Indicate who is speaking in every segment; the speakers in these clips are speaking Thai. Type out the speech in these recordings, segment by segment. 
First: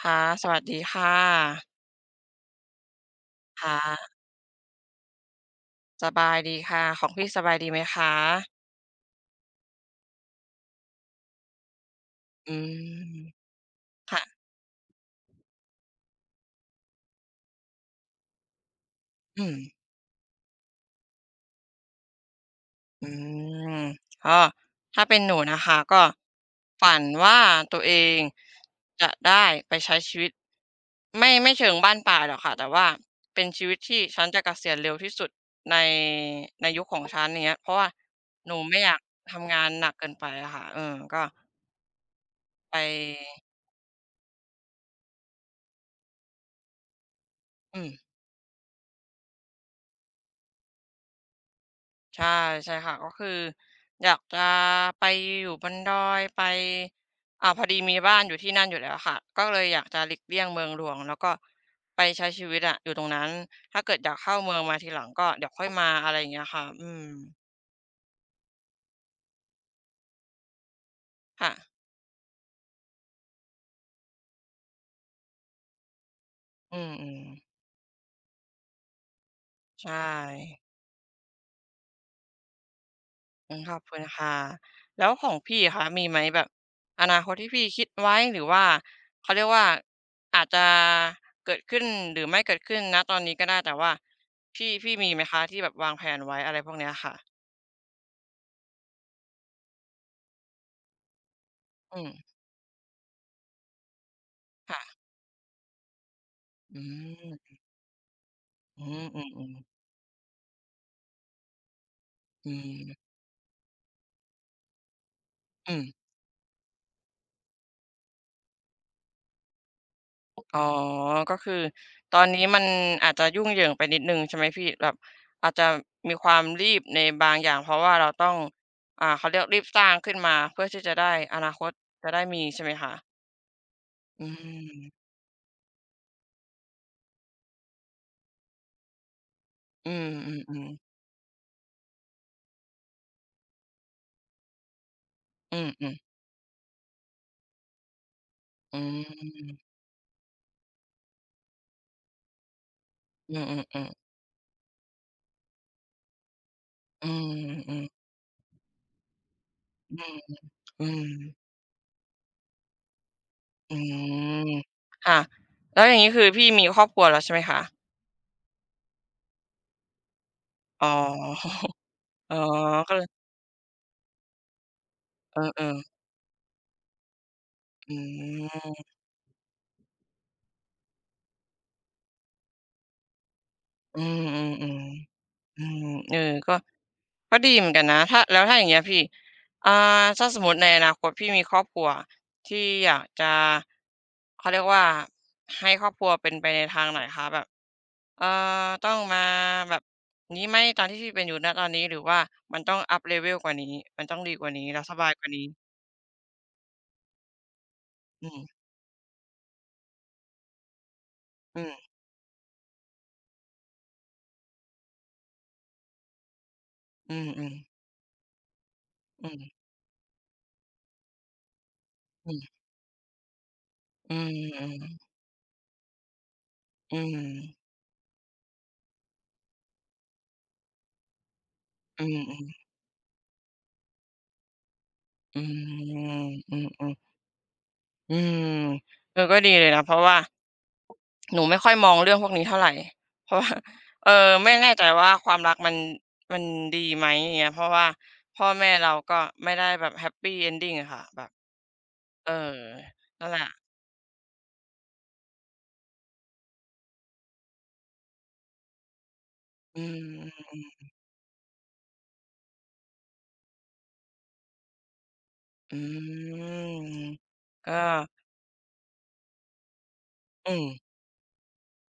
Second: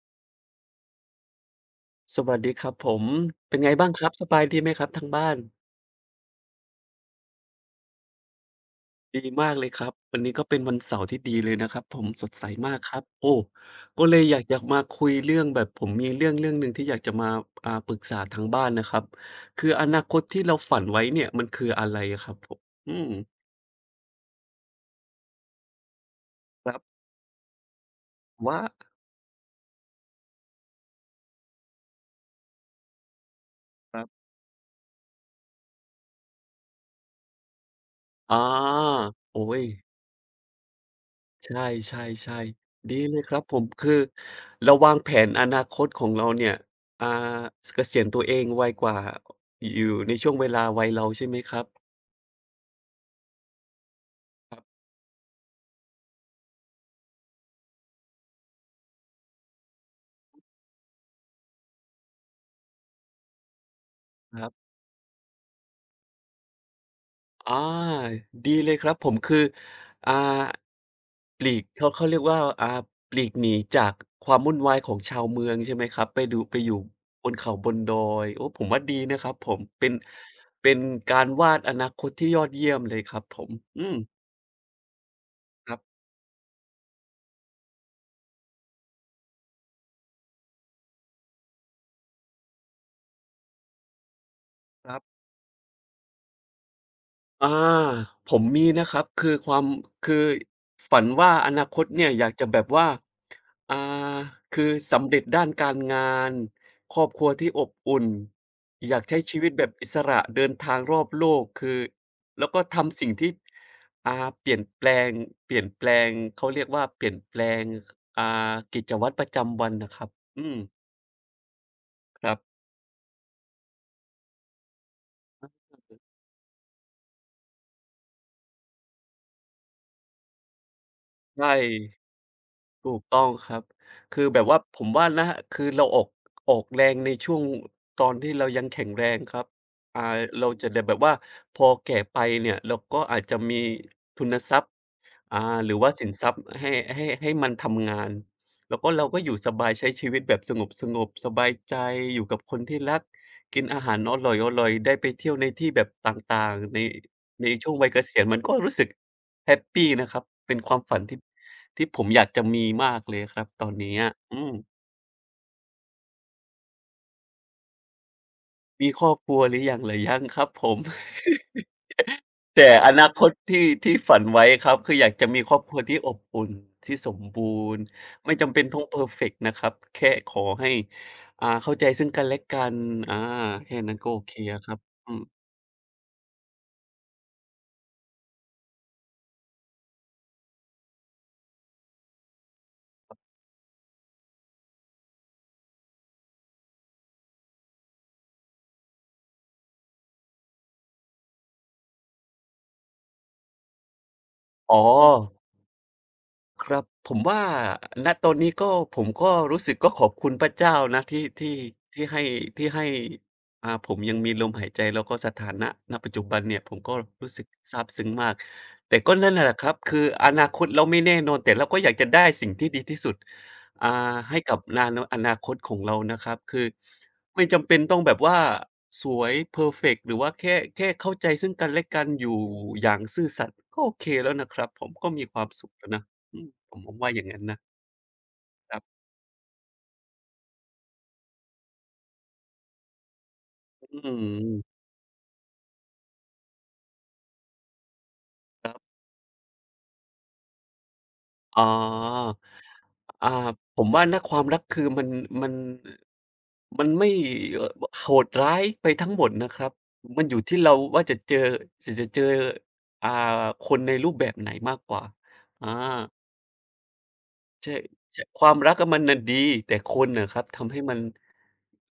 Speaker 1: ค่ะสวัสดีค่ะ
Speaker 2: สวัสดีครับผมเป็น
Speaker 1: ค
Speaker 2: ไงบ้างครับ
Speaker 1: ่ะ
Speaker 2: สบายดีไหมครับทางบ้าน
Speaker 1: สบายดีค่ะ ของพี่สบายดีไหมคะ
Speaker 2: ดีมากเลยครับวันนี้ก็เป็นวันเสาร์ที่ดีเลยนะครับผมสดใส
Speaker 1: อื
Speaker 2: มากครับ
Speaker 1: ม
Speaker 2: โอ้ก็เล
Speaker 1: ค่ะ
Speaker 2: ยอยากมาคุยเรื่องแบบผมมีเรื่องหนึ่งที่อยากจะมาปรึกษาทางบ้านนะครับ
Speaker 1: อืม
Speaker 2: คืออนาคตที่เราฝันไว้เนี่ยมันคืออะไรอะครับผมอื
Speaker 1: อื
Speaker 2: ม
Speaker 1: มก็ถ้าเป็นหนูนะคะก็
Speaker 2: ครั
Speaker 1: ฝั
Speaker 2: บ
Speaker 1: นว่าตัวเอง
Speaker 2: ว่า
Speaker 1: จะได้ไปใช้ชีวิตไม่เชิงบ้านป่าหรอกค่ะแต่ว่าเป็นชีวิต
Speaker 2: ค
Speaker 1: ที่
Speaker 2: รั
Speaker 1: ฉั
Speaker 2: บ
Speaker 1: นจะเกษียณเร็วที่สุดในในยุคของฉันอย่างเงี้ยเพราะว่า
Speaker 2: ออ
Speaker 1: หนูไม่อยาก
Speaker 2: โอ๊
Speaker 1: ทำงา
Speaker 2: ย
Speaker 1: นหนักเกินไปอะค่ะเออก็
Speaker 2: ใช่ๆ
Speaker 1: ไป
Speaker 2: ๆดีเลยครับผมคือเราวางแผนอนาคตของเราเนี่ยอ่าเก
Speaker 1: อืม
Speaker 2: ษียณตัวเองไวกว่าอยู่ในช่วงเวลาวัยเราใช่ไหมครับ
Speaker 1: ใช่ใช่ค่ะก็คืออยากจะ
Speaker 2: ครับ
Speaker 1: ไปอยู่บนดอยไปพอดีมีบ้านอยู่ที่นั่นอยู่แล้วค่ะก็เลยอยากจะหลีกเลี่ยงเมืองหลวงแล้วก็ไปใช้ชีวิตอะอยู่ตรงนั้นถ้าเกิดอยากเข้า
Speaker 2: ครั
Speaker 1: เมือง
Speaker 2: บ
Speaker 1: มาทีหลังก็เดี๋ยวค่อยมาอะไรอย่างเงี้ยค่ะอืม
Speaker 2: อาดีเลยครับผมคืออ่าป
Speaker 1: ค่ะ
Speaker 2: ลีกเขาเรียกว่าปลีกหนีจากความวุ่นวายของชาวเมืองใช่ไหมครับไปดูไปอยู่
Speaker 1: อืม
Speaker 2: บนเขาบนดอยโอ้ผมว่าดีนะครับผม
Speaker 1: ๆ
Speaker 2: เป็น
Speaker 1: ใช่
Speaker 2: เป็นการวาดอนาคตที่ยอดเยี่ยมเลยครับผม
Speaker 1: อืมขอบ
Speaker 2: อื
Speaker 1: คุ
Speaker 2: ม
Speaker 1: ณค่ะแล้วของพี่
Speaker 2: ค
Speaker 1: อะ
Speaker 2: รับ
Speaker 1: คะมีไหมแบบอนาคตที่พี่คิดไว้หรือว่าเขาเรียกว่าอาจจะเกิดขึ้นหรือไม่เกิดขึ้นณตอนนี้ก็ได้แต่ว่าพี่
Speaker 2: ค
Speaker 1: พี่
Speaker 2: รั
Speaker 1: มี
Speaker 2: บ
Speaker 1: ไหมคะที่แบบวางแผนไว้อะไรพวกเนี้ยค่ะ
Speaker 2: อาผมมีนะครับคือความคือฝันว่าอนาคต
Speaker 1: อื
Speaker 2: เนี่
Speaker 1: ม
Speaker 2: ยอยากจะแบบว่าอ่าคือ
Speaker 1: ค่ะ
Speaker 2: สำเร็จด้านการงาน
Speaker 1: อื
Speaker 2: ครอบครัวที่
Speaker 1: ม
Speaker 2: อบอุ่น
Speaker 1: อื
Speaker 2: อยาก
Speaker 1: ม
Speaker 2: ใช้
Speaker 1: อื
Speaker 2: ชีวิต
Speaker 1: อ
Speaker 2: แบบ
Speaker 1: ๆ
Speaker 2: อิสระเดินทางรอบโลกคือแล้ว
Speaker 1: อื
Speaker 2: ก็
Speaker 1: ม
Speaker 2: ทำสิ่งที่อ่าเปลี่ยนแปลงเปลี่ยน
Speaker 1: อืม
Speaker 2: แปลงเขาเรียกว่าเปลี่ยนแปลงอ่ากิจวัตรประจำวันน่ะครับอืม
Speaker 1: อ๋อก็คือตอ
Speaker 2: ค
Speaker 1: น
Speaker 2: รั
Speaker 1: นี้
Speaker 2: บ
Speaker 1: มันอาจจะยุ่งเหยิงไปนิดหนึ่งใช่ไหมพี่แบบอาจจะมีความรีบในบางอย่างเพราะว่าเราต้องเขาเรียกรีบสร้างขึ้นมาเพื่อที่จะได้อ
Speaker 2: ใช่
Speaker 1: นาคตจะได้มีใช่ไหม
Speaker 2: ถู
Speaker 1: คะ
Speaker 2: กต้องครับคื
Speaker 1: อื
Speaker 2: อแบบว่าผมว่า
Speaker 1: ม
Speaker 2: นะคือเราออกแรงในช่วงตอนที่เรายังแข็งแรงครับ
Speaker 1: อื
Speaker 2: อ่าเรา
Speaker 1: ม
Speaker 2: จะ
Speaker 1: ๆ
Speaker 2: ได้แบ
Speaker 1: ๆ
Speaker 2: บว่าพอแก่ไปเนี่ยเราก็อาจจะมีทุนทรัพย์อ่า
Speaker 1: อื
Speaker 2: หรือว่า
Speaker 1: ม
Speaker 2: สิน
Speaker 1: ๆ
Speaker 2: ทรัพย์ให้มันทำงานแล้
Speaker 1: อื
Speaker 2: วก็เราก็อยู่ส
Speaker 1: ม
Speaker 2: บายใช้ชีวิตแบบสงบๆสบายใจอยู่กับคนที่รักกินอา
Speaker 1: อือ
Speaker 2: หา
Speaker 1: ๆ
Speaker 2: ร
Speaker 1: ๆ
Speaker 2: อร่อยๆได้ไปเที่ยวในที่แบบต่างๆใน
Speaker 1: อื
Speaker 2: ใน
Speaker 1: มๆ
Speaker 2: ช่
Speaker 1: อื
Speaker 2: วงวัยเกษียณมันก็รู้สึก แฮปปี
Speaker 1: ม
Speaker 2: นะครับเป็นความ
Speaker 1: อื
Speaker 2: ฝัน
Speaker 1: ม
Speaker 2: ที่ผมอยากจะมีมากเลยครับตอน
Speaker 1: อื
Speaker 2: เนี้ยอื
Speaker 1: ม
Speaker 2: ม
Speaker 1: ค่ะแล้วอย่างงี้คือพี่มีครอบครัวแล้วใช่ไหมคะ
Speaker 2: มีครอบครัวหรือยังล่ะยังครับผม
Speaker 1: อ๋อ อ๋อ
Speaker 2: แต่อ
Speaker 1: ก็เลย
Speaker 2: นาคตที่ฝันไว้ครับคืออยากจะมีครอ
Speaker 1: เออ
Speaker 2: บครัวที่อบอุ่นที่สมบูรณ์
Speaker 1: ๆอื
Speaker 2: ไม่จำเป็น
Speaker 1: ม
Speaker 2: ต้องเพอร์เฟกต์นะครับแค่ขอให้เข้าใจซึ่งกันและกันอาแค่นั้น
Speaker 1: อื
Speaker 2: ก็โอเคอะครับ
Speaker 1: ม
Speaker 2: อื
Speaker 1: ๆ
Speaker 2: ม
Speaker 1: ๆ อืมเออก็ก็ดีเหมือนกันนะถ้าแล้วถ้าอย่างเงี้ยพี่อ่าถ้าสมมุติในอนาคตพี่มีครอบครัวที่อยากจะเขาเรียกว่าให้ครอบครัวเป็นไปในทางไหนคะแบบเอ่อต้องมาแบบนี้ไหมตามที่พี่เป็นอยู่ณตอนนี้หรือว่ามันต้อง up level กว่านี้มันต้องดีกว่านี้
Speaker 2: อ๋อ
Speaker 1: แล้วสบายกว่านี้
Speaker 2: ครับผมว่าณต
Speaker 1: อื
Speaker 2: อน
Speaker 1: ม
Speaker 2: นี้ก็ผมก็รู้สึกก็ขอบคุณพระเจ้านะที่ที่
Speaker 1: อืม
Speaker 2: ที่ให้ที่ให้ผมยังมีลมหายใจแล้วก็สถานะณปัจจุบันเนี่ยผมก็
Speaker 1: อื
Speaker 2: รู้สึก
Speaker 1: มๆ
Speaker 2: ซาบซึ้งมากแต่ก็
Speaker 1: อื
Speaker 2: นั่นแห
Speaker 1: ม
Speaker 2: ละครับคืออนาคตเราไม่แน่นอนแต่เราก็อยากจะได้สิ่งที่ดีที่สุด
Speaker 1: อื
Speaker 2: ให้กับนา
Speaker 1: ม
Speaker 2: โนอนาคตของเรานะครับคือ
Speaker 1: อืมอืม
Speaker 2: ไม่จำเป็นต้องแบบว่าสวยเพอร์เฟกต์หรือว่าแค่เข้าใจซึ่งกันและ
Speaker 1: อื
Speaker 2: กัน
Speaker 1: ม
Speaker 2: อ
Speaker 1: อื
Speaker 2: ยู่
Speaker 1: ม
Speaker 2: อย่างซื่อสัตย์ก็โอเคแล้วนะครับผมก็มีค
Speaker 1: อื
Speaker 2: วามสุขแล้ว
Speaker 1: ม
Speaker 2: นะ อืม
Speaker 1: อืมอืม
Speaker 2: ผม
Speaker 1: อื
Speaker 2: ผม
Speaker 1: ม
Speaker 2: ว่าอย่างงั้นนะ
Speaker 1: อืม
Speaker 2: ครับ
Speaker 1: เออก็ดีเลยนะเพราะว่า หนูไม่ค่อยมองเรื่องพวกนี้เท่าไรเพราะ ว่า
Speaker 2: อื
Speaker 1: เออไม่แน่
Speaker 2: ม
Speaker 1: ใจว่าความรักมันดีไหมอย่างเงี้ยเพราะว่าพ่อ
Speaker 2: ค
Speaker 1: แม่
Speaker 2: รับ
Speaker 1: เราก็ไม่ได้แบบ Happy Ending อะค่ะแบบ
Speaker 2: อ๋อ
Speaker 1: เออนั่
Speaker 2: อ่า
Speaker 1: นแหละ
Speaker 2: ผมว่านะความรักคือมันมันไม่เอ่อโหดร้ายไปทั้งหมดนะครับ
Speaker 1: อื
Speaker 2: มันอยู่
Speaker 1: ม
Speaker 2: ที่เราว่าจะเจอจะเจออ่าคนในรูปแบบไหนมากกว่าอา
Speaker 1: อืมก็
Speaker 2: ใช่ใช่ความรักอะมันน่ะดี แต่คนน่ะครับ
Speaker 1: อืม
Speaker 2: ทำให้มัน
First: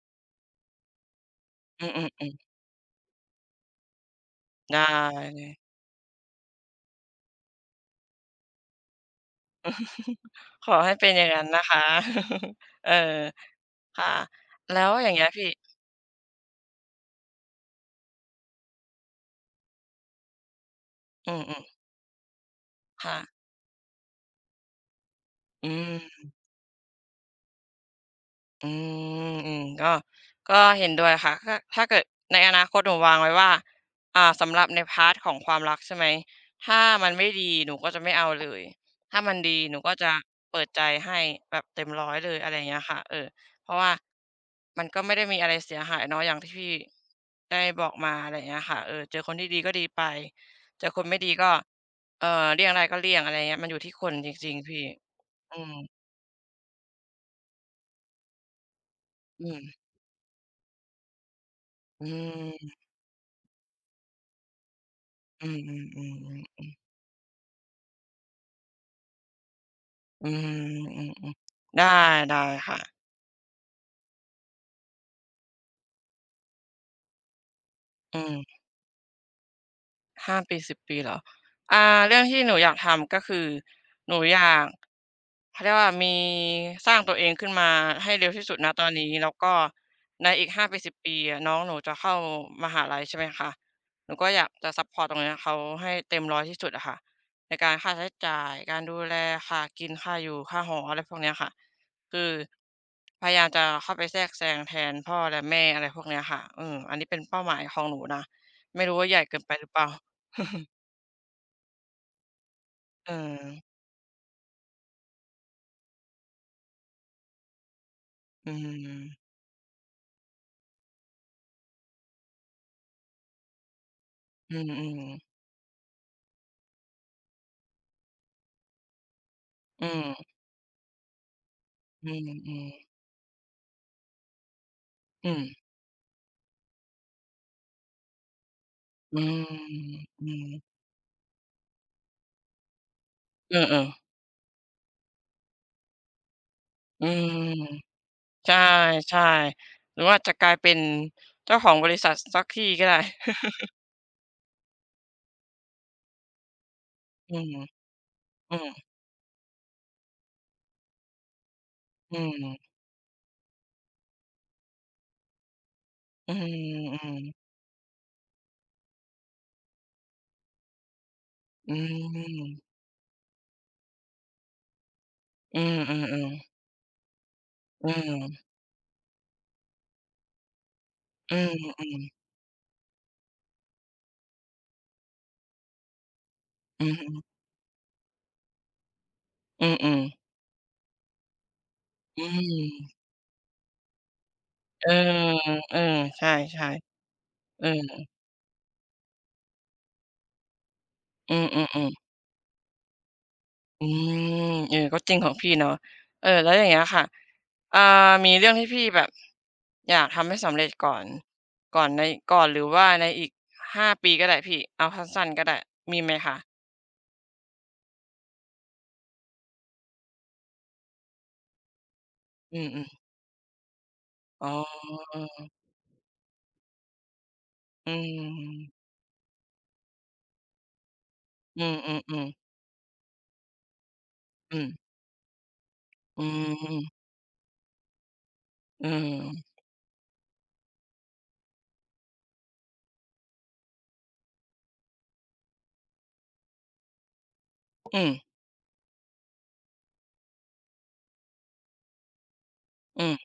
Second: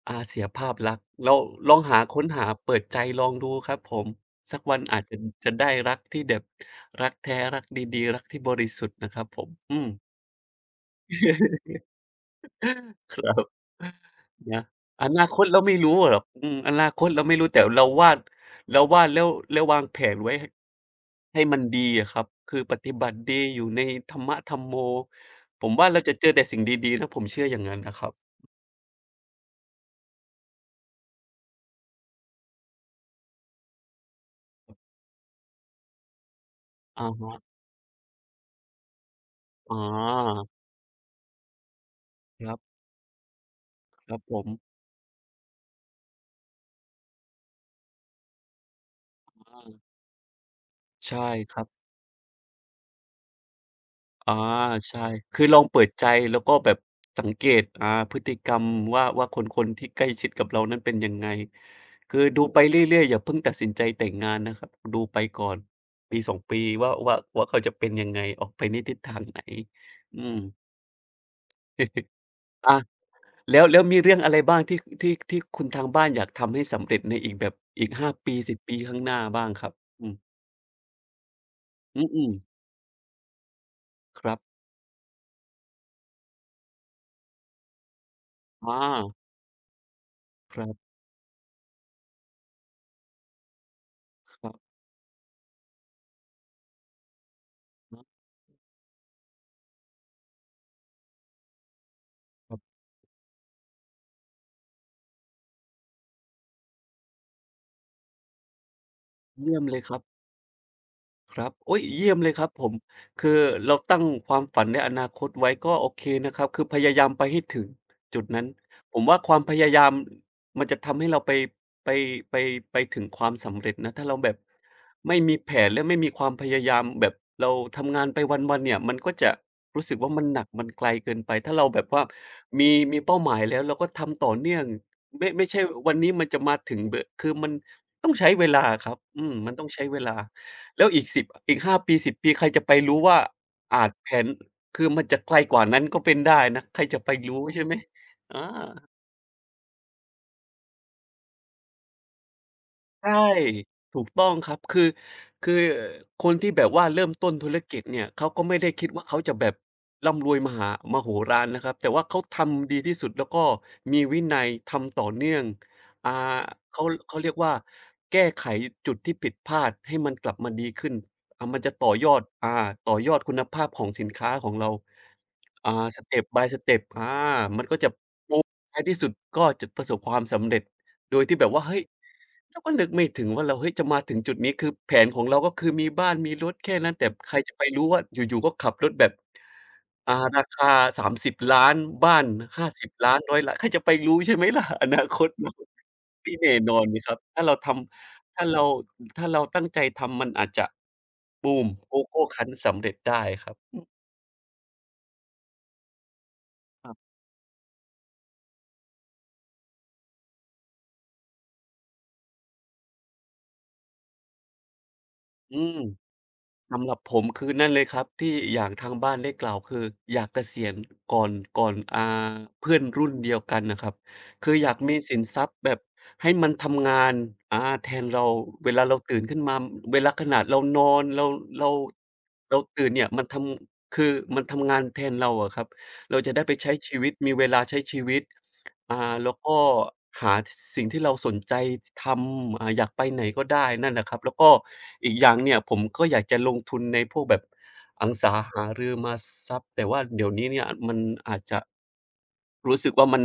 Speaker 2: เสียภาพลักษณ์เราลอง
Speaker 1: อื
Speaker 2: หาค้นหา
Speaker 1: ม
Speaker 2: เปิดใจลองดูครับผม สัก
Speaker 1: ๆๆได
Speaker 2: วันอาจจะ
Speaker 1: ้
Speaker 2: จะได้รักที่แบบรักแท้รักดีๆรักที่บริสุทธิ์นะครับผมอืม
Speaker 1: ขอให้เป็นอย่างนั้นนะคะ เออ
Speaker 2: ครับ
Speaker 1: ค่ะ
Speaker 2: นะ
Speaker 1: แล้วอ
Speaker 2: อ
Speaker 1: ย่างเงี้
Speaker 2: นา
Speaker 1: ย
Speaker 2: ค
Speaker 1: พี่
Speaker 2: ตเราไม่รู้อะหรอกอืมอนาคตเราไม่รู้แต่เราวาดแล้วแล้ววางแผนไว้ห
Speaker 1: อื
Speaker 2: ให้มัน
Speaker 1: ม
Speaker 2: ดีอะครับคือปฏิ
Speaker 1: ๆ
Speaker 2: บั
Speaker 1: ค่ะ
Speaker 2: ติดีอยู่ในธรรมะธัมโมผ
Speaker 1: อื
Speaker 2: มว่า
Speaker 1: ม
Speaker 2: เราจะเจอแต่สิ่งดีๆนะผมเชื่ออย่างงั้นนะครับ
Speaker 1: อืมอืมก็เห็นด้วยค่ะถ้าถ้าเกิดในอนาคตหนูวางไว้ว่าสำหรับในพาร์ตของความรักใช่ไหมถ้ามั
Speaker 2: อะ
Speaker 1: นไม่
Speaker 2: ฮะ
Speaker 1: ดีหนูก็จะไม่เอาเลยถ้ามันดี
Speaker 2: อ๋
Speaker 1: ห
Speaker 2: อ
Speaker 1: นูก็จะเปิดใจให้แบบเต็มร้อยเลย
Speaker 2: ค
Speaker 1: อะไร
Speaker 2: รั
Speaker 1: อย่าง
Speaker 2: บ
Speaker 1: เงี้ยค่ะเออเพราะว่า
Speaker 2: ครับผม
Speaker 1: มันก็ไม่ได้มีอะไรเสียหายเนาะอย่างที่พี่ได้บอกมาอะไรอย่างเงี้ยค่ะเออเจอคนที่ดี
Speaker 2: อา
Speaker 1: ก็ดีไปเจอคนไม่
Speaker 2: ใช่
Speaker 1: ดีก็
Speaker 2: ครับ
Speaker 1: เอ่อเลี่ยงได้ก็เลี่ยงอะไรอย่างเงี้ยมันอยู่ที่คนจ
Speaker 2: อา
Speaker 1: ริงๆพี่
Speaker 2: ใช่คือ
Speaker 1: อื
Speaker 2: ลองเปิดใจ
Speaker 1: ม
Speaker 2: แล้วก็แบบสังเกตพฤติกรรมว่าค
Speaker 1: อืม
Speaker 2: นๆที่ใกล้ชิดกับเรานั้นเป็นยังไง
Speaker 1: อื
Speaker 2: คือดูไป
Speaker 1: ม
Speaker 2: เรื่อยๆอย่าเพิ่งตัดสินใจแต่งงานนะครับดูไปก่อ
Speaker 1: อือ
Speaker 2: นปีสอง
Speaker 1: ๆ
Speaker 2: ปี
Speaker 1: ๆ
Speaker 2: ว่าเขาจะเป็นยังไงออกไปในทิศทางไหนอื
Speaker 1: อื
Speaker 2: ม
Speaker 1: มอือๆได้ได้ ค่ะ
Speaker 2: อาแล้วแล้วมีเรื่องอะไรบ้างที่คุณทางบ้านอยากทำให้สำเร็จในอีกแบบอีก5
Speaker 1: อื
Speaker 2: ปี
Speaker 1: ม
Speaker 2: 10ปีข้างหน้าบ้างครับอืม
Speaker 1: ห้าปี10ปีเหรอ
Speaker 2: อ
Speaker 1: อ่าเรื่อ
Speaker 2: ื
Speaker 1: ง
Speaker 2: ม
Speaker 1: ที่หนู
Speaker 2: ๆ
Speaker 1: อยากทำก็คือหนู
Speaker 2: ครั
Speaker 1: อยา
Speaker 2: บ
Speaker 1: กเขาเรียกว่ามีสร้างตัวเองขึ้นมาให้เร็วที่สุดณตอนนี้
Speaker 2: อา
Speaker 1: แล้วก็ในอีก
Speaker 2: ค
Speaker 1: ห้า
Speaker 2: รั
Speaker 1: ปีสิบ
Speaker 2: บ
Speaker 1: ปีอะน้องหนูจะเข้ามหาลัยใช่ไหมคะหนูก็อ
Speaker 2: ค
Speaker 1: ยาก
Speaker 2: รั
Speaker 1: จะ
Speaker 2: บ
Speaker 1: ซัปพอร์ตตรงเนี้ยเขาให้เต็ม1อยที่สุดอะค่ะในการค่าใช้จ่ายการดูแลค่ากินค่าอยู่ค่าหออะไรพวกเนี้ยค่ะคือ
Speaker 2: ครับ
Speaker 1: พยายามจะเข้าไปแทรกแซงแทนพ่อและแม่อะไรพวกเนี้ยค่ะอืมอันนี้เป็นเป้าหมายของหนูนะไม่รู้ว่าใหญ่เกินไป
Speaker 2: เยี่ย
Speaker 1: ห
Speaker 2: ม
Speaker 1: รือ
Speaker 2: เล
Speaker 1: เป
Speaker 2: ย
Speaker 1: ล่า
Speaker 2: ครับ ครับโอ๊ยเยี่ยมเลยครับผม
Speaker 1: เออ
Speaker 2: คือเราตั้งความฝันในอนาคตไว้ก็โอเคนะครับคือพยายามไปให้ถึงจุดนั้น
Speaker 1: อื
Speaker 2: ผ
Speaker 1: ม
Speaker 2: มว่าความพยายามมันจะทำให้เราไปไปไปถึงความสำเร็จนะถ้าเราแบบ
Speaker 1: อืม
Speaker 2: ไม่
Speaker 1: ๆ
Speaker 2: มีแผนและไม่มีความพยายามแบบเราทำงานไปวันๆเนี่ยมันก็จะ
Speaker 1: อื
Speaker 2: รู้สึกว่ามัน
Speaker 1: ม
Speaker 2: หนักมันไกลเกินไปถ้าเราแบบว่า
Speaker 1: อื
Speaker 2: มี
Speaker 1: ม
Speaker 2: มีเป้าหมายแล้วเราก็ทำต่อเนื่อง
Speaker 1: ๆ
Speaker 2: ไม่
Speaker 1: อืม
Speaker 2: ไม่ใช่วันนี้มันจะมาถึงบคือมันต้องใช้เวลาอะครับ
Speaker 1: อื
Speaker 2: อืม
Speaker 1: ม
Speaker 2: มันต้องใช้เวลา
Speaker 1: อืม
Speaker 2: แล้วอีกสิบอีก5ปี10ปีใครจะไปรู้ว่า
Speaker 1: เออ
Speaker 2: อาจ
Speaker 1: ๆ
Speaker 2: แผนคือมันจะไกลกว่านั้นก็เป็นได้นะใครจะ
Speaker 1: อื
Speaker 2: ไป
Speaker 1: ม
Speaker 2: รู้ใช่ไหมอา
Speaker 1: ใช่ๆหรือว่าจะกลายเป็นเจ้าของบริษัทสักทีก็ได้
Speaker 2: ใช่ ถูกต้องครับคือคนที่แบบว่าเริ่มต้
Speaker 1: อื
Speaker 2: นธุ
Speaker 1: ม
Speaker 2: รกิจเนี่ยเขาก็
Speaker 1: อื
Speaker 2: ไม่
Speaker 1: ม
Speaker 2: ได้คิดว่าเขาจะแบบร่ำรวยมหามโหฬารนะครับแต่ว่า
Speaker 1: อื
Speaker 2: เขา
Speaker 1: ม
Speaker 2: ทำดีที่สุดแล้วก็มีวินัยทำต่อเนื่องอ่า
Speaker 1: อืม
Speaker 2: เขา
Speaker 1: อืม
Speaker 2: เขาเรียกว่าแก้ไขจุดที่ผิดพลาดให้มันกลับมาดีขึ้นอ่ามัน
Speaker 1: อื
Speaker 2: จะต่อยอดอ่า
Speaker 1: ม
Speaker 2: ต่อยอดคุณภาพของสินค้าของเรา
Speaker 1: อื
Speaker 2: อ่า
Speaker 1: มอืมอื
Speaker 2: step
Speaker 1: ม
Speaker 2: by step อามันก็
Speaker 1: อื
Speaker 2: จะ
Speaker 1: ม
Speaker 2: ท้ายที่สุดก็จะประสบความสำเร็จ โดย
Speaker 1: อื
Speaker 2: ที่แบบว่าเฮ้ย
Speaker 1: ม
Speaker 2: เราก็นึกไม่ถึงว่าเราเฮ้ยจะมาถึงจุดนี้คือแผนของเราก็คือมีบ้านมีรถแค่
Speaker 1: อื
Speaker 2: นั้นแต่ใค
Speaker 1: ม
Speaker 2: รจะไปรู้ว่าอยู่ๆก็ขับรถแบบ
Speaker 1: อืม
Speaker 2: อ่าราคา3 0ิบล้านบ้า
Speaker 1: อื
Speaker 2: น5 0
Speaker 1: ม
Speaker 2: 0 0 0 0 0้1 0 0 0 0 0 0 0ใครจะไปรู้ใช่ไหมล่ะ
Speaker 1: เอ
Speaker 2: อ
Speaker 1: อ
Speaker 2: นาคตเรา
Speaker 1: ๆใช
Speaker 2: ไม่แน่
Speaker 1: ่
Speaker 2: นอนนี่ครับถ้าเรา
Speaker 1: ๆเออ
Speaker 2: ทำถ้าเราตั้งใจทำมันอาจจะ
Speaker 1: อื
Speaker 2: บูม
Speaker 1: อ
Speaker 2: โก
Speaker 1: ๆ
Speaker 2: โก้คันสำเร็จได้ครับ
Speaker 1: อืมเออก็จริงของพี่เนาะเออแล้วอย่างเงี้ย
Speaker 2: ครั
Speaker 1: ค่ะ
Speaker 2: บ
Speaker 1: อ่ามีเรื่องที่พี่แบบอยากทำให้สำเร็จก่อนก่อนในก่อนหรือว่าในอีกห้าปีก็ได้พี่เอาสั้นๆก็ได้
Speaker 2: อืม
Speaker 1: มีไหมคะ
Speaker 2: สำหรับผมคือนั่นเลยครับที่อย่างทางบ้านได้กล่าวคืออยากเกษียณก่อนก่อนอ่า
Speaker 1: อื
Speaker 2: เพื่อน
Speaker 1: ม
Speaker 2: รุ่นเดียวกันน่ะครับ
Speaker 1: ๆอ๋อ
Speaker 2: คืออยากมีสินทรัพย์แบบให้มันทำงานอาแท
Speaker 1: อื
Speaker 2: นเราเว
Speaker 1: ม
Speaker 2: ลาเราตื่นขึ้นมาเวลาขนาดเรานอน
Speaker 1: อื
Speaker 2: เรา
Speaker 1: มอือ
Speaker 2: เราตื่นเนี่ยมันทำคือมัน
Speaker 1: ๆอืม
Speaker 2: ทำงานแทนเราอะครับเรา
Speaker 1: อื
Speaker 2: จะได้ไปใช้
Speaker 1: ม
Speaker 2: ชีวิตมีเวลาใช้ชีวิต
Speaker 1: อื
Speaker 2: อ่าแล้ว
Speaker 1: ม
Speaker 2: ก็หาสิ่งที่เราสนใจทำอ่าอยากไปไหนก็ได้นั่นแหละครับแล้วก็อีกอย่างเนี่ยผมก็อยากจะลงทุนในพวกแบบอ
Speaker 1: อื
Speaker 2: สั
Speaker 1: ม
Speaker 2: งสาหาริมทรัพย์แต่ว่าเดี๋ยวนี้เนี่ยมันอาจจะรู้สึก
Speaker 1: อื
Speaker 2: ว่า
Speaker 1: ม
Speaker 2: มัน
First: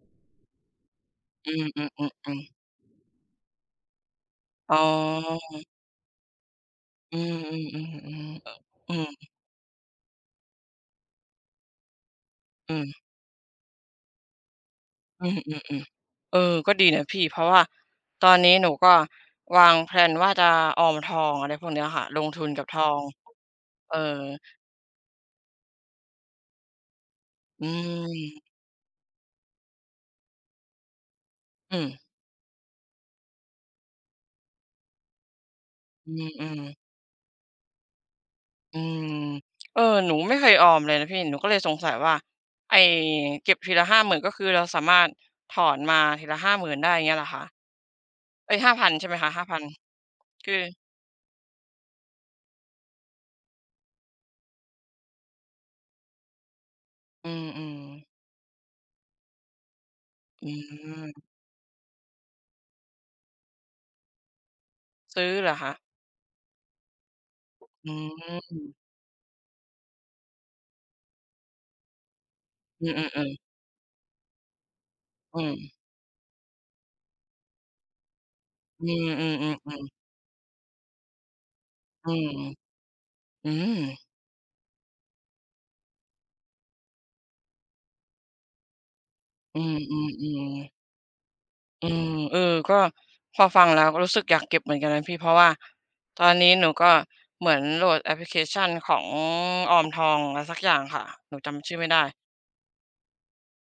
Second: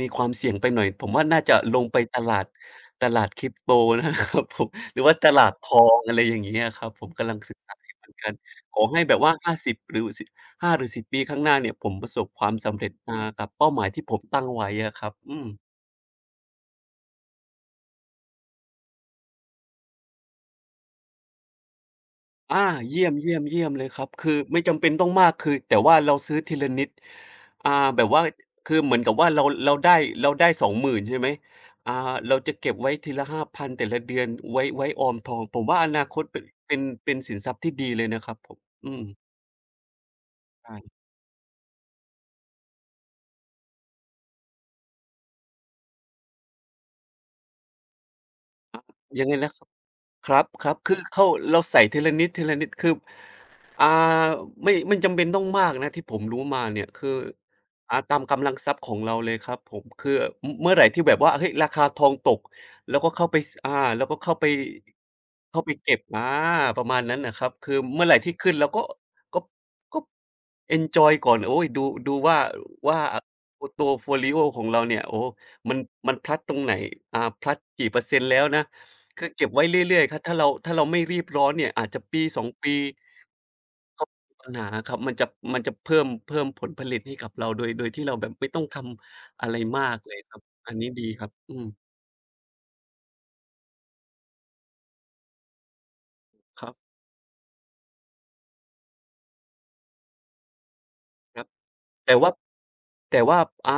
Speaker 2: มีความเสี่ยงไปหน่อยผมว่าน่า
Speaker 1: อื
Speaker 2: จะลงไป
Speaker 1: อ
Speaker 2: ตลา
Speaker 1: ๆ
Speaker 2: ด
Speaker 1: ๆๆ
Speaker 2: ตลาด Crypto นะครับผม
Speaker 1: อ๋
Speaker 2: หรือว่าต
Speaker 1: อ
Speaker 2: ลาดทองอะไรอย่างเงี้ยครับผม
Speaker 1: อื
Speaker 2: กำลังศึกษาอยู่เหมือน
Speaker 1: ม
Speaker 2: กัน
Speaker 1: ๆๆๆเออ
Speaker 2: ขอ
Speaker 1: อื
Speaker 2: ให้แบบ
Speaker 1: ม
Speaker 2: ว่า50หรือส 5หรือ10ปีข้างหน้าเนี่ยผมประสบความ
Speaker 1: อื
Speaker 2: สำเร็จ
Speaker 1: ม
Speaker 2: อ่ากับเป้าหมายที่ผมตั้งไว้อะครับ
Speaker 1: อื
Speaker 2: อื
Speaker 1: ม
Speaker 2: ม
Speaker 1: อืมอืมเออก็ดีนะพี่เพราะว่าตอนนี้หนูก็วางแพลนว่าจะออมทองอะไรพวกเนี้ยค่ะลงทุน
Speaker 2: อา
Speaker 1: กับทอง
Speaker 2: เยี่ยมเลย
Speaker 1: เออ
Speaker 2: ครับ คือไม่จำเป็นต้องมากคือแต่ว่าเราซื้อทีละนิด
Speaker 1: อื
Speaker 2: อ่าแบบว่า
Speaker 1: ม
Speaker 2: คือเหมือนกับว่าเราได้เราได้สองหมื่นใช่ไหม
Speaker 1: อืม
Speaker 2: อ่าเราจะเก็บไว้ทีละ5,000แต่ละเดือนไว้ไว้ออมทอง ผมว่าอนา
Speaker 1: อื
Speaker 2: ค
Speaker 1: ม
Speaker 2: ตเป็น
Speaker 1: อืม
Speaker 2: เป็นเป็นสินทรัพย์ที่ดีเลยนะครับผม
Speaker 1: อื
Speaker 2: อื
Speaker 1: ม
Speaker 2: ม
Speaker 1: เออหนูไม่เคยออมเล
Speaker 2: ใช่
Speaker 1: ยนะพี่หนูก็เลยสงสัยว่าไอ้เก็บทีละหาหมื่นก็คือเราสามารถถอนมาทีละหาหมื่นได้่เงี้ยเหรอคะเอ๊ยห้า0ั0ใช่ไหม
Speaker 2: ยัง
Speaker 1: คะ
Speaker 2: ไง
Speaker 1: ห้า
Speaker 2: นะ
Speaker 1: พั
Speaker 2: ค
Speaker 1: น
Speaker 2: รับครับ
Speaker 1: คือ
Speaker 2: ครับคือเข้าเราใส่ทีละนิดทีละนิดคืออ่าไม่ไม่จำเป็นต้องมากนะที่ผมรู้มาเนี่ยคือ
Speaker 1: อืมอืม
Speaker 2: อ่าตามกำลังทรัพย์ของเราเลยครับผมคือ
Speaker 1: อื
Speaker 2: มเมื่อไหร่ที่แบบ
Speaker 1: ม
Speaker 2: ว่าเฮ้ยราคาทองตกเราก็เข้าไปสอ่าเราก็เข้าไป
Speaker 1: ซื้อเหรอ
Speaker 2: เข้าไป
Speaker 1: คะ
Speaker 2: เก็บอาประมาณนั้นน่ะครับคือ
Speaker 1: อื
Speaker 2: เมื่อไหร่ที่ขึ้นเรา
Speaker 1: ม
Speaker 2: ก็ก็เอนจอยก่อนโอ๊ยดูว่า
Speaker 1: อืม
Speaker 2: ว่า
Speaker 1: อืมอืม
Speaker 2: ตัวร์โฟลิโอของเราเนี่ยโอ้
Speaker 1: อื
Speaker 2: มันมันพลัดตรงไหนอ่าพลัดกี่เปอร์เซ็นต์แล้วนะ
Speaker 1: มอืมอื
Speaker 2: คือ
Speaker 1: ม
Speaker 2: เก็บไว้
Speaker 1: อื
Speaker 2: เ
Speaker 1: ม
Speaker 2: รื่อยๆครับถ้าเราไม่รีบร้อนเนี่ยอาจจะ
Speaker 1: อื
Speaker 2: ปี
Speaker 1: ม
Speaker 2: 2ปี
Speaker 1: อืม อื
Speaker 2: ก็
Speaker 1: ม
Speaker 2: มีปัญหาครับมันจะเพิ่มผลผลิตให้กับเราโดยที่เราแบบไม่ต้องทำอะไร
Speaker 1: อืม
Speaker 2: มา
Speaker 1: อื
Speaker 2: ก
Speaker 1: ม
Speaker 2: เลย
Speaker 1: อื
Speaker 2: ครั
Speaker 1: ม
Speaker 2: บอันนี้ดีครับอืม
Speaker 1: อืมเออก็พอฟังแล้วก็รู้สึกอยากเก็บเหมือนกันนะพี่เพราะว่าตอนนี้ห
Speaker 2: ค
Speaker 1: นู
Speaker 2: รับ
Speaker 1: ก็เหมือนโหลดแอปพลิเคชันของออมทองอะไรสักอย่างค่ะหนู
Speaker 2: ครับ
Speaker 1: จำชื่อไม่ได้
Speaker 2: แต่ว่าแต่ว่าอ่า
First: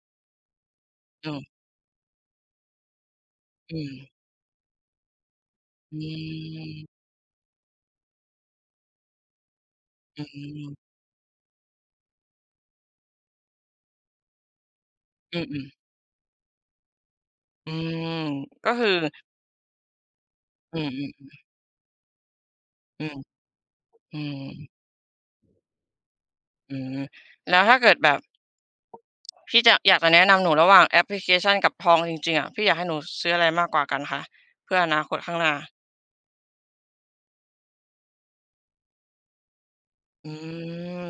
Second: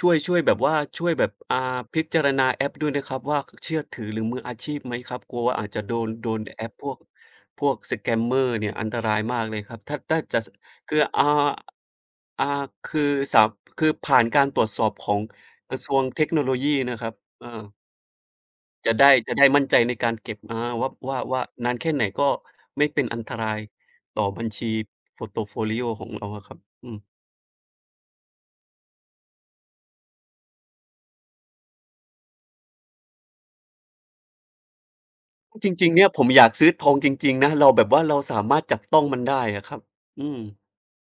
Speaker 2: ช่วยแบบว่าช่วยแบ
Speaker 1: อื
Speaker 2: บ
Speaker 1: ม
Speaker 2: อ่าพิจารณาแอปด้วยนะครับว่าเชื่
Speaker 1: อื
Speaker 2: อ
Speaker 1: ม
Speaker 2: ถือหรือมืออาชีพไหมครับกลัวว่าอาจจะโด
Speaker 1: อื
Speaker 2: นโดนแอปพวก
Speaker 1: ม
Speaker 2: พวก Scammer เนี่ยอันตรายมากเลยครับถ้า
Speaker 1: อื
Speaker 2: จะส
Speaker 1: ม
Speaker 2: คืออ่าคือสามคือผ่านการตรวจสอบของ
Speaker 1: อืมอ
Speaker 2: กระทรวงเทคโนโลยีนะครับเออ
Speaker 1: ๆอืมก็คือ
Speaker 2: จะได้จะได้มั่นใจในการเก็บอา
Speaker 1: อืม
Speaker 2: ว่า
Speaker 1: อื
Speaker 2: ว่า
Speaker 1: ม
Speaker 2: ว่านานแค่ไหนก็ไม่
Speaker 1: อื
Speaker 2: เป็น
Speaker 1: ม
Speaker 2: อันตราย
Speaker 1: อื
Speaker 2: ต่อ
Speaker 1: ม
Speaker 2: บัญชี Portfolio ของเราอะครับ
Speaker 1: อื
Speaker 2: อื
Speaker 1: ม
Speaker 2: ม
Speaker 1: แล้วถ้าเกิดแบบพี่จะอยากจะแนะนำหนูระหว่างแอปพลิเคชันกับทองจริงๆอะพี่อยากให้หนูซื้ออะไรมากกว่ากันคะเพื่ออนาคตข้างหน้า
Speaker 2: จริงๆเนี่ยผมอยากซื้อทองจริงๆนะเราแบบว่าเราสามารถจับต้องมันได้อะครับ
Speaker 1: อื
Speaker 2: อืม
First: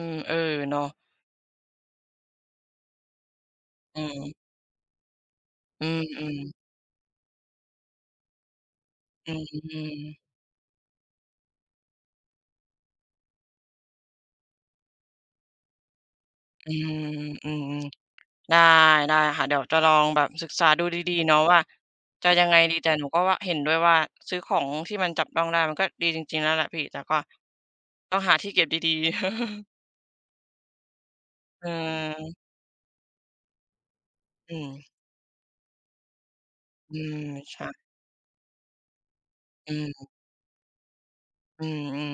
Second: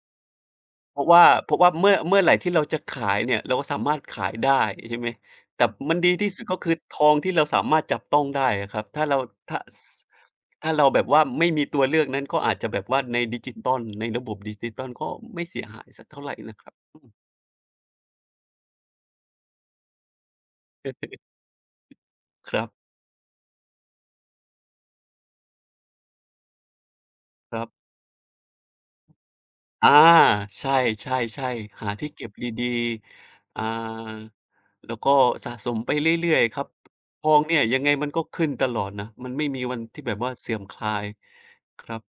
Speaker 1: มเออเนาะ
Speaker 2: เพราะว่าเมื่อเมื่อไหร่ที่เราจะขายเนี่ยเราก็สามาร
Speaker 1: อื
Speaker 2: ถ
Speaker 1: ม
Speaker 2: ขายได้ใช่ไหมแต่
Speaker 1: อื
Speaker 2: มั
Speaker 1: ม
Speaker 2: นดี
Speaker 1: อื
Speaker 2: ที่
Speaker 1: ม
Speaker 2: สุดก็คือทองที่เราสามารถจับต้องได้อะครับถ้าเรา
Speaker 1: อื
Speaker 2: ถ้า
Speaker 1: ม
Speaker 2: สถ้าเราแบบว่าไม่มีตัวเลือกนั้นก็อาจจะแบบว่าในดิจิทัลในระบบดิจิทัลก็ไม่เสียหายสักเท่าไรนะค
Speaker 1: อื
Speaker 2: รับอื
Speaker 1: ม
Speaker 2: ม
Speaker 1: อืมได้ได้ค่ะเดี๋ยวจะลองแบบศึกษาดูดีๆเนาะว่าจะยัง
Speaker 2: ค
Speaker 1: ไง
Speaker 2: รับ
Speaker 1: ดีแต่หนูก็ว่าเห็นด้วยว่าซื้อของที่มันจับต้องได้มันก็ดีจริงๆแล้วแหละพี่แต่ก็
Speaker 2: ครับ
Speaker 1: ต้องหาที่เก็บดีๆ
Speaker 2: อาใช่ใชช ๆหาที่เก็บ
Speaker 1: เออ
Speaker 2: ดีๆ
Speaker 1: อืม
Speaker 2: แล้วก็สะสมไปเรื่อยๆครับ
Speaker 1: อืม
Speaker 2: ทองเนี่ย
Speaker 1: ใช่
Speaker 2: ยังไงมันก็ขึ้นตลอดนะมันไม่มี
Speaker 1: อื
Speaker 2: วันที่
Speaker 1: ม
Speaker 2: แบบว่าเสื่อมคลาย
Speaker 1: อืม
Speaker 2: ครั
Speaker 1: อื
Speaker 2: บ
Speaker 1: ม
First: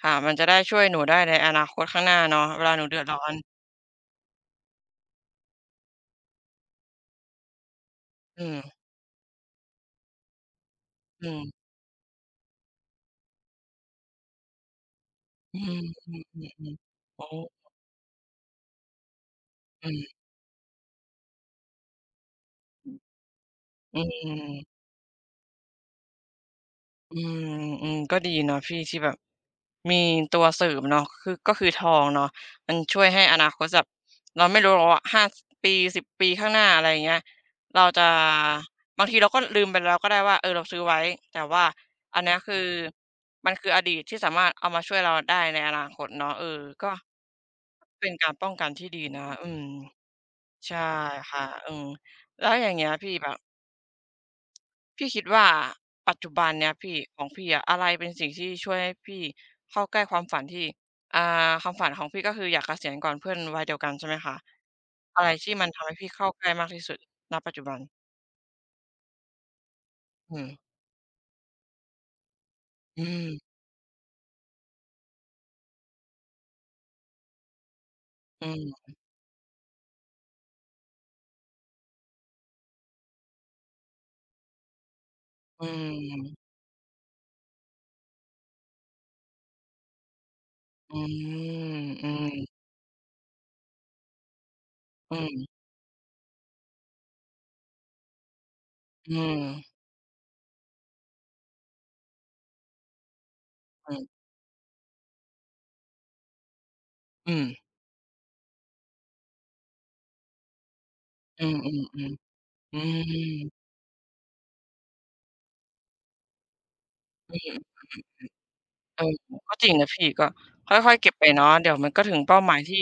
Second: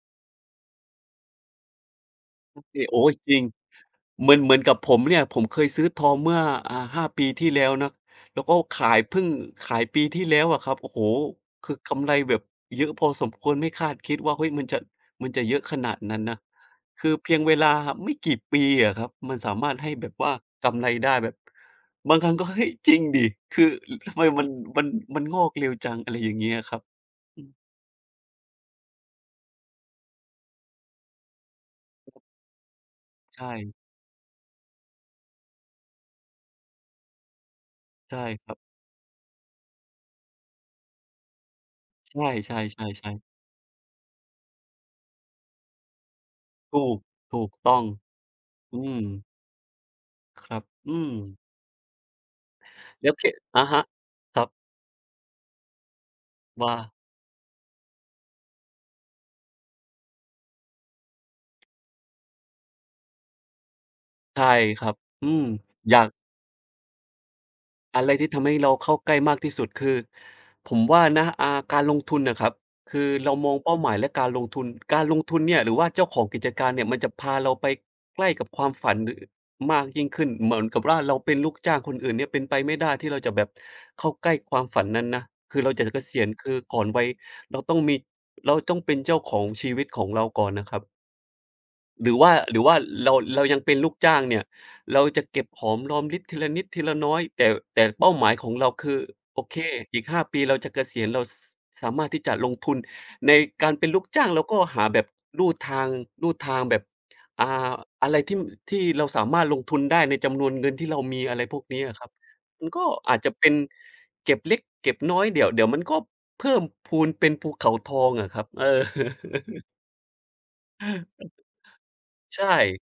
Speaker 1: ค่ะมันจะได้ช่วยหนูได้ในอนาคตข้างหน้าเนาะเวลาหนู
Speaker 2: เอ๊ะ
Speaker 1: เดือด
Speaker 2: โอ๊ย
Speaker 1: ร้อ
Speaker 2: จ
Speaker 1: น
Speaker 2: ริงเหมือนกับผมเนี่ยผมเคยซื้อทองเมื่อห้าปีที่แล้วนะแล้
Speaker 1: อื
Speaker 2: วก็
Speaker 1: ม
Speaker 2: ขายเพิ่งขายปีที่แล้วอะครับโอ้โฮ
Speaker 1: อืม
Speaker 2: คือกำไรแบบเยอะพอสมควรไม่คาดคิดว่าเฮ้ยมันจะมันจะเย
Speaker 1: อื
Speaker 2: อะข
Speaker 1: ม
Speaker 2: นาดนั้นนะ
Speaker 1: ออ
Speaker 2: คือ
Speaker 1: ๆโอ้
Speaker 2: เพียงเวลาไม่กี่ปีอะครับมันสามารถ
Speaker 1: อื
Speaker 2: ให้แบ
Speaker 1: ม
Speaker 2: บว่ากำไรได้แบบบางครั้งก็เฮ้ยจริงดิคือ
Speaker 1: อื
Speaker 2: ทำไมมัน
Speaker 1: ม
Speaker 2: มันมันงอกเร็วจังอะไรอย่างเงี้ยครับ
Speaker 1: อื
Speaker 2: อืม
Speaker 1: มอืมก็ดีเนาะพี่ที่แบบมีตัวเสริมเนาะคือก็คือทองเนาะมันช่วยให้อนาคตแบ
Speaker 2: ใช่
Speaker 1: บเราไม่รู้หรอกว่า5ปี10ปีข้างหน้าอะไรอย่างเงี้ยเราจะ
Speaker 2: ใช่ครับ
Speaker 1: บางทีเราก็ลืมไปแล้วก็ได้ว่าเออเราซื้อไว้แต่ว่า
Speaker 2: ใช
Speaker 1: อันเนี้ยคื
Speaker 2: ่
Speaker 1: อ
Speaker 2: ๆๆๆ
Speaker 1: มันคืออดีตที่สามารถเอามาช่วยเราได้ในอนาคตเนาะเออ
Speaker 2: ถู
Speaker 1: ก็
Speaker 2: กถูกต้อง
Speaker 1: เป็นการป้องกัน
Speaker 2: อื
Speaker 1: ที่
Speaker 2: ม
Speaker 1: ดีนะอืม
Speaker 2: ครับ
Speaker 1: ใช่
Speaker 2: อืม
Speaker 1: ค่ะอืมแล้วอย่างเงี้ย
Speaker 2: แล้
Speaker 1: พี่
Speaker 2: วเพ
Speaker 1: แบบ
Speaker 2: จอะฮะครับ
Speaker 1: พี่คิดว่าปัจจุบันเนี่ย
Speaker 2: ว่า
Speaker 1: พี่ของพี่อะอะไรเป็นสิ่งที่ช่วยให้พี่เข้าใกล้ความฝันที่อ่าความฝันของพี่ก็คืออยากเกษียณก่อนเพื่อนวัยเดียวกันใช่ไหมคะ
Speaker 2: ใช่ครับ
Speaker 1: อะ
Speaker 2: อื
Speaker 1: ไร
Speaker 2: ม
Speaker 1: ที่มันทำ
Speaker 2: อ
Speaker 1: ให้
Speaker 2: ยา
Speaker 1: พี่
Speaker 2: ก
Speaker 1: เข้าใกล้มากที่สุดณปัจจุบัน
Speaker 2: อะไรที่ทำให้เราเข้าใกล้มากที่สุดคือ
Speaker 1: อืม
Speaker 2: ผมว่านะการลงทุนน่ะครับ
Speaker 1: อื
Speaker 2: คือเรามอ
Speaker 1: ม
Speaker 2: งเป้าหมายและการลงทุนการลงทุนเนี่ยหรือว่าเจ้าของกิจการเนี่ยมันจะพาเราไปใกล้
Speaker 1: อื
Speaker 2: กับความ
Speaker 1: ม
Speaker 2: ฝันหรือมากยิ่งขึ้น เหมือน กับว่าเราเป็นลูกจ้างคนอื่นเนี่ยเป็นไปไม่ได้ที่เราจะแบบเข้าใกล้ความฝันนั้นนะคือ
Speaker 1: อื
Speaker 2: เราจะเกษียณ
Speaker 1: ม
Speaker 2: คือก่อนวัยเราต้องมีเราต้องเป็นเจ้าของชีวิตของเราก่อนนะครั
Speaker 1: อื
Speaker 2: บ
Speaker 1: มอื
Speaker 2: หรือว่า
Speaker 1: ม
Speaker 2: หรือว่าเรายังเป็นลูกจ้างเนี่ยเรา
Speaker 1: อื
Speaker 2: จะเก็
Speaker 1: ม
Speaker 2: บหอมรอมริบทีละนิดทีละน้อยแต่แต่เป้าหมายของเราคือ
Speaker 1: อืม
Speaker 2: โอเคอีกห้าปีเราจะเกษียณเราสสามารถที่จะลงทุนในการเป็น
Speaker 1: อื
Speaker 2: ลูก
Speaker 1: ม
Speaker 2: จ้างเราก็หาแบบลู่ทางลู่ทางแบบ
Speaker 1: อืม
Speaker 2: อ่าอะไรที่ที่เราสามารถลงทุนได้ในจำนวนเงินที่เรามีอะไร
Speaker 1: อื
Speaker 2: พ
Speaker 1: ม
Speaker 2: วก
Speaker 1: อืม
Speaker 2: นี้อะ
Speaker 1: อื
Speaker 2: ครั
Speaker 1: ม
Speaker 2: บมัน
Speaker 1: อื
Speaker 2: ก็
Speaker 1: ม
Speaker 2: อาจจะเป็นเก็บเล็กเก็บน้อยเดี๋ยวมันก็เพิ่มพูนเป็นภูเขาทองอะครับเออ
Speaker 1: เออก็ จริงนะพี่ก็ค่อยๆเก็บไปเนาะเดี๋ยวมันก็ถึงเป้า
Speaker 2: ใช่
Speaker 1: หมายที่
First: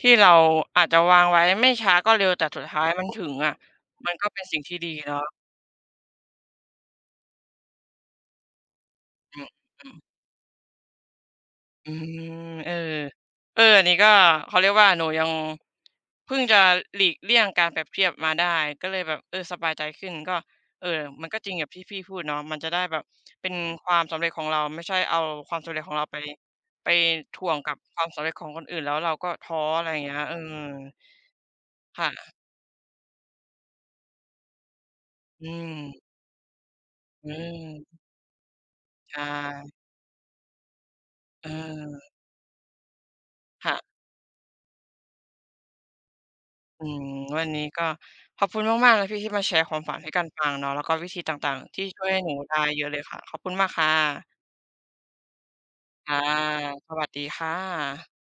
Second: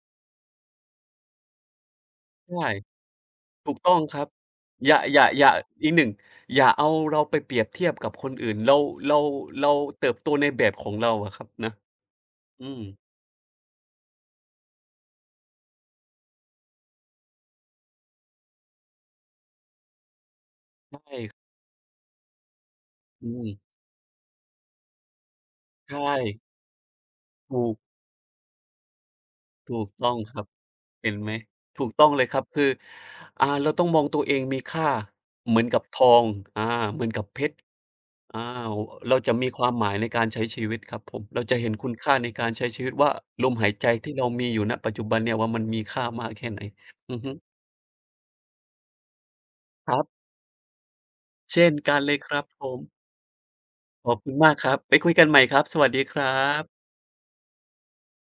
Speaker 1: ที่เราอาจจะวางไว้ไม่ช้าก็เร็วแต่สุ
Speaker 2: ใช่
Speaker 1: ดท้ายมันถึงอะ
Speaker 2: ถูกต้อง
Speaker 1: มัน
Speaker 2: ครั
Speaker 1: ก็
Speaker 2: บ
Speaker 1: เป็นสิ่งที่ดี
Speaker 2: อย่าอ
Speaker 1: เนาะ
Speaker 2: ย่าอย่าอีกหนึ่งอย่าเอาเราไปเปรียบเทียบกับคนอื่นเราเราเรา
Speaker 1: อื
Speaker 2: เติ
Speaker 1: ม
Speaker 2: บโตในแบบของเราอะครับนะ
Speaker 1: อืม
Speaker 2: อื
Speaker 1: เออ
Speaker 2: ม
Speaker 1: เอออันนี้ก็เขาเรียกว่าหนูยังเพิ่งจะหลีกเลี่ยงการเปรียบเทียบมาได้ก็เลยแบบเออสบายใจขึ้นก็เออ
Speaker 2: ใช
Speaker 1: มันก็
Speaker 2: ่
Speaker 1: จริงอย่างที่พี่พูดเนาะมันจะได้แบบ
Speaker 2: อื
Speaker 1: เป็
Speaker 2: ม
Speaker 1: นความสำเร็จของเราไม่ใช่เอาความสำเร็จของเรา
Speaker 2: ใช่
Speaker 1: ไปไปถ่วง
Speaker 2: ถู
Speaker 1: กั
Speaker 2: ก
Speaker 1: บความสำเร็จของคนอื่นแล้วเราก็ท้อ
Speaker 2: ถู
Speaker 1: อะไร
Speaker 2: ก
Speaker 1: อย่าง
Speaker 2: ต้
Speaker 1: เงี้
Speaker 2: อง
Speaker 1: ยเอ
Speaker 2: ค
Speaker 1: อ
Speaker 2: รับเห็นไหมถูกต้องเลย
Speaker 1: ค่ะ
Speaker 2: ครับคือเราต้องมองตัวเองมีค่า
Speaker 1: อื
Speaker 2: เหมือน
Speaker 1: ม
Speaker 2: กับทองอาเหมือนกับ
Speaker 1: อื
Speaker 2: เพชร
Speaker 1: ม
Speaker 2: อาเรา
Speaker 1: ใช่
Speaker 2: จะมีความหมายในการใช้ชีวิตครับผมเรา
Speaker 1: เ
Speaker 2: จะเห็นคุณ
Speaker 1: ออ
Speaker 2: ค่าในการใช้ชีวิตว่าลมหาย
Speaker 1: ค่ะ
Speaker 2: ใจที่เรามีอยู่ณปัจจุบันเนี่ยว่ามันมีค่ามากแค่ไหน
Speaker 1: อืม
Speaker 2: อือฮึ
Speaker 1: วันนี้ก็ขอบคุณมากๆเลยพี่ที่มาแชร์ความ
Speaker 2: ค
Speaker 1: ฝัน
Speaker 2: รั
Speaker 1: ให้กั
Speaker 2: บ
Speaker 1: นฟังเนาะแล้วก็วิธีต่าง
Speaker 2: เช่น
Speaker 1: ๆที่
Speaker 2: กัน
Speaker 1: ช่วย
Speaker 2: เลย
Speaker 1: ให้ห
Speaker 2: ค
Speaker 1: นู
Speaker 2: รับ
Speaker 1: ได้
Speaker 2: ผม
Speaker 1: เยอะเลยค่ะขอบคุณมากค่
Speaker 2: ขอบคุณ
Speaker 1: ะ
Speaker 2: มากครับไปคุยกันใหม่ครับสวัสดีค
Speaker 1: ค่ะ
Speaker 2: รับ
Speaker 1: สวัสดีค่ะ